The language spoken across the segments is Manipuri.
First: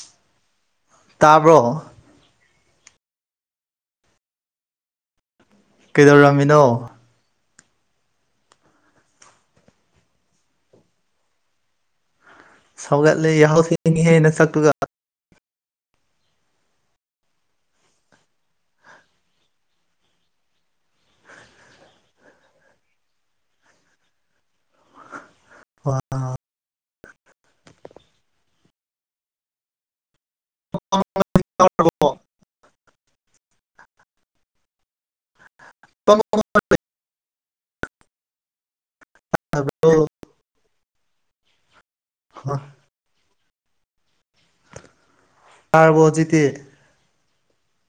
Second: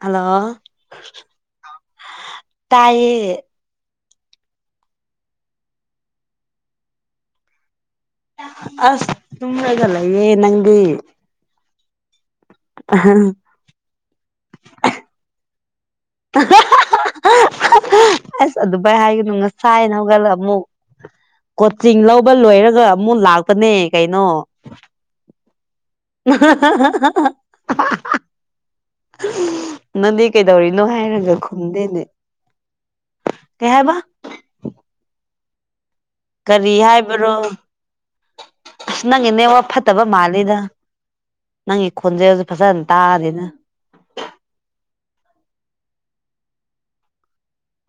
ꯍꯜꯂꯣ ꯇꯥꯕ꯭ꯔꯣ ꯇꯥꯏ ꯀꯩꯗꯧꯔꯝꯃꯤꯅꯣ ꯑꯁ ꯇꯨꯝ ꯂꯩꯒꯂꯌꯦꯦ ꯅꯪꯗꯤ ꯁꯧꯒꯠꯂꯦ ꯌꯥꯍꯧꯁꯤꯅꯤꯍꯦꯅ ꯁꯛꯇꯨꯒ [inaudible] [unintelligible] ꯑꯁ ꯑꯗꯨꯚꯥꯏ ꯍꯥꯏꯒꯅꯨ ꯉꯁꯥꯏꯅ ꯍꯧꯒꯜꯂ ꯑꯃꯨꯛ ꯀꯣꯆꯤꯡ ꯂꯧꯕ ꯂꯣꯏꯔꯒ ꯑꯃꯨꯛ ꯂꯥꯛꯄꯅꯦ ꯀꯩꯅꯣ ꯅꯗꯤ ꯀꯩꯗꯧꯔꯤꯅꯣ ꯍꯥꯏꯔꯒ ꯈꯨꯝꯗꯦꯅꯦ ꯀꯩ ꯍꯥꯏꯕ ꯀꯔꯤ ꯍꯥꯏꯕ꯭ꯔꯣ ꯑꯁ ꯅꯪ ꯏꯅꯦ ꯋꯥ ꯐꯠꯇꯕ ꯃꯥꯜꯂꯤꯗ ꯅꯪꯒꯤ ꯈꯣꯟꯖꯩ ꯍꯧꯁꯨ ꯐꯖꯅ ꯇꯥꯗꯅ ꯇꯥꯔꯕꯖꯤꯗꯤ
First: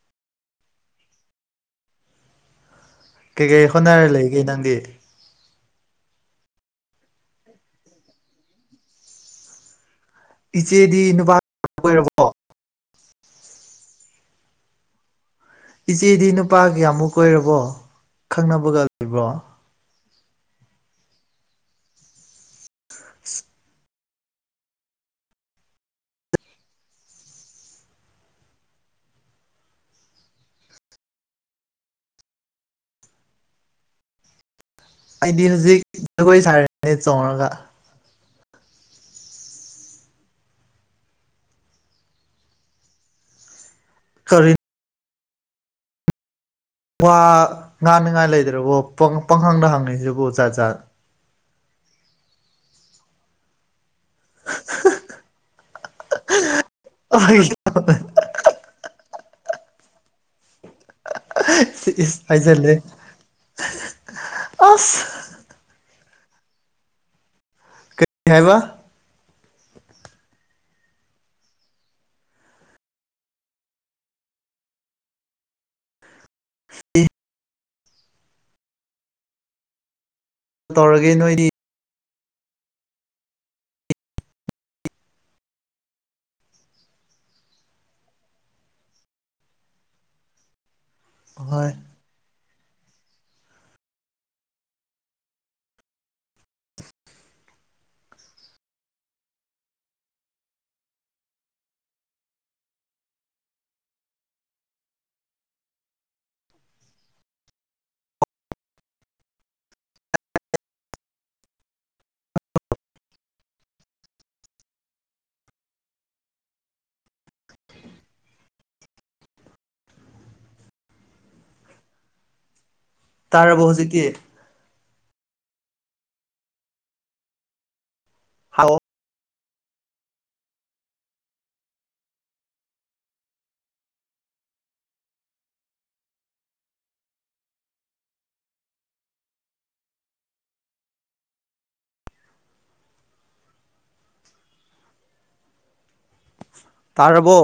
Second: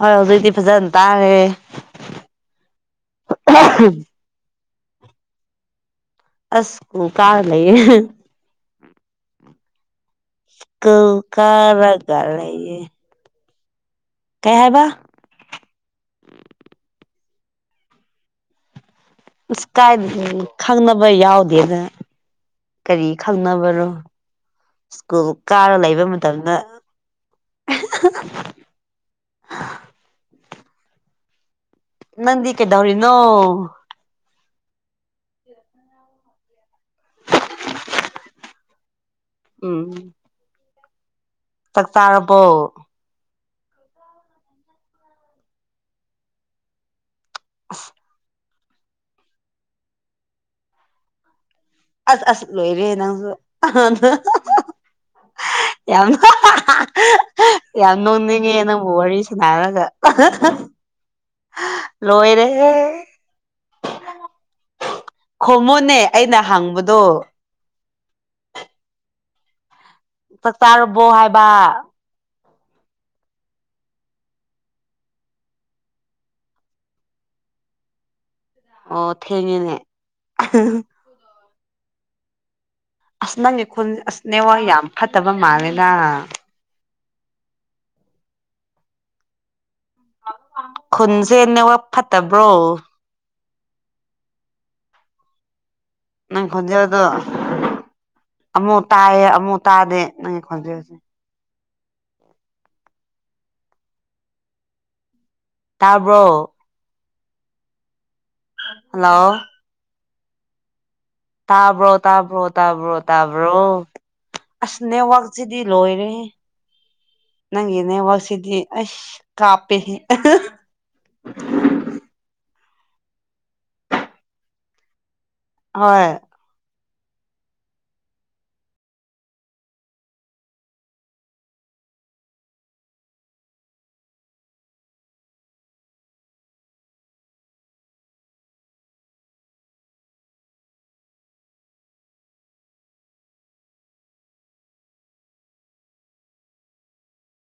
ꯍꯣꯏ ꯍꯧꯖꯤꯛꯇꯤ ꯐꯖꯅ ꯇꯥꯔꯦ ꯀꯩꯀꯩ ꯍꯣꯠꯅꯔ ꯂꯩꯒꯦ ꯅꯪꯗꯤ ꯑꯁꯁꯨ ꯀꯥꯂ ꯏꯆꯦꯗꯤ ꯀꯧ ꯅꯨꯄꯥ ꯀꯔꯒ ꯀꯣꯏꯔꯕꯣ ꯂꯩꯌꯦ ꯀꯩ ꯍꯥꯏꯕ ꯏꯆꯦꯗꯤ ꯅꯨꯄꯥ ꯀꯌꯥꯃꯨꯛ ꯑꯣꯏꯔꯕꯣ ꯈꯪꯅꯕꯒ ꯂꯩꯕ꯭ꯔꯣ ꯑꯁ ꯀꯥꯏ ꯈꯪꯅꯕ ꯌꯥꯎꯗꯦꯗ ꯀꯔꯤ ꯈꯪꯅꯕꯅꯣ ꯁ꯭ꯀꯨꯜ ꯀꯥꯔ ꯂꯩꯕ ꯃꯇꯝꯗ [inaudible] ꯅꯗꯤ ꯀꯦꯗꯧꯔꯤꯅꯣ ꯑꯩꯗꯤ ꯍꯧꯖꯤꯛ ꯖꯒꯣꯏ ꯁꯥꯔꯅꯦ ꯆꯣꯡꯉꯒ ꯎꯝ ꯆꯥꯛ ꯆꯥꯔꯕꯣ ꯀꯔꯤ ꯋꯥ ꯉꯥꯅꯤꯉꯥꯏ ꯂꯩꯇ꯭ꯔꯕꯣ ꯄꯪꯈꯪꯗ ꯍꯪꯢꯁꯤꯕꯨ ꯖꯥꯠ ꯖꯥꯠ ꯑꯁ ꯑꯁ ꯂꯣꯏꯔꯦ ꯅꯪꯁꯨ ꯌꯥꯝ ꯌꯥꯝ ꯅꯣꯡꯅꯤꯡꯉꯦ ꯅꯪ ꯋꯥꯔꯤ [inaudible] ꯔꯒ [inaudible] ꯥꯏꯖ ꯍꯥꯏꯖꯤꯜꯂꯦ ꯈꯨꯝꯃꯣꯅꯦ ꯑꯩꯅ ꯍꯪꯕꯗꯣ ꯀꯩ ꯍꯥꯏꯕ ꯆꯥꯛ ꯆꯥꯔꯕꯣ ꯍꯥꯏꯕ ꯑꯣ ꯊꯦꯡꯉꯦꯅꯦ ꯇꯔꯒꯦ ꯅꯣꯏꯗꯤ ꯑꯁ ꯅꯪꯒꯤ ꯈꯨꯜ ꯑꯁ ꯅꯦꯋꯥꯛ ꯌꯥꯝ ꯐꯠꯇꯕ ꯃꯥꯜꯂꯦꯗ ꯈꯨꯟꯁꯦ ꯍꯣꯏ ꯅꯦꯋꯥꯛ ꯐꯠꯇꯕ꯭ꯔꯣ ꯅꯪ ꯈꯣꯟꯖꯦꯜꯗꯣ ꯑꯃꯨꯛ ꯇꯥꯏꯌꯦ ꯑꯃꯨꯛ ꯇꯥꯗꯦ ꯅꯪ ꯈꯣꯟꯆꯦꯜ ꯇꯥꯕ꯭ꯔꯣ ꯍꯥꯜꯂꯣ ꯇꯥꯕ꯭ꯔꯣ ꯇꯥꯕ꯭ꯔꯣ ꯇꯥꯕ꯭ꯔꯣ ꯇꯥꯕ꯭ꯔꯣ ꯑꯁ ꯅꯦꯠꯋꯥꯛꯁꯤꯗꯤ ꯂꯣꯏꯔꯦꯍꯦ ꯅꯪꯒꯤ ꯅꯦꯠꯋꯥꯛꯁꯤꯗꯤ ꯑꯁ ꯀꯥꯞꯄꯦꯍꯦ [unintelligible] ꯇꯔꯕ꯭ꯔꯣ ꯍꯧꯖꯤꯛꯇꯤ ꯍꯣꯏ ꯍꯥꯎ ꯇꯥꯔꯕꯣ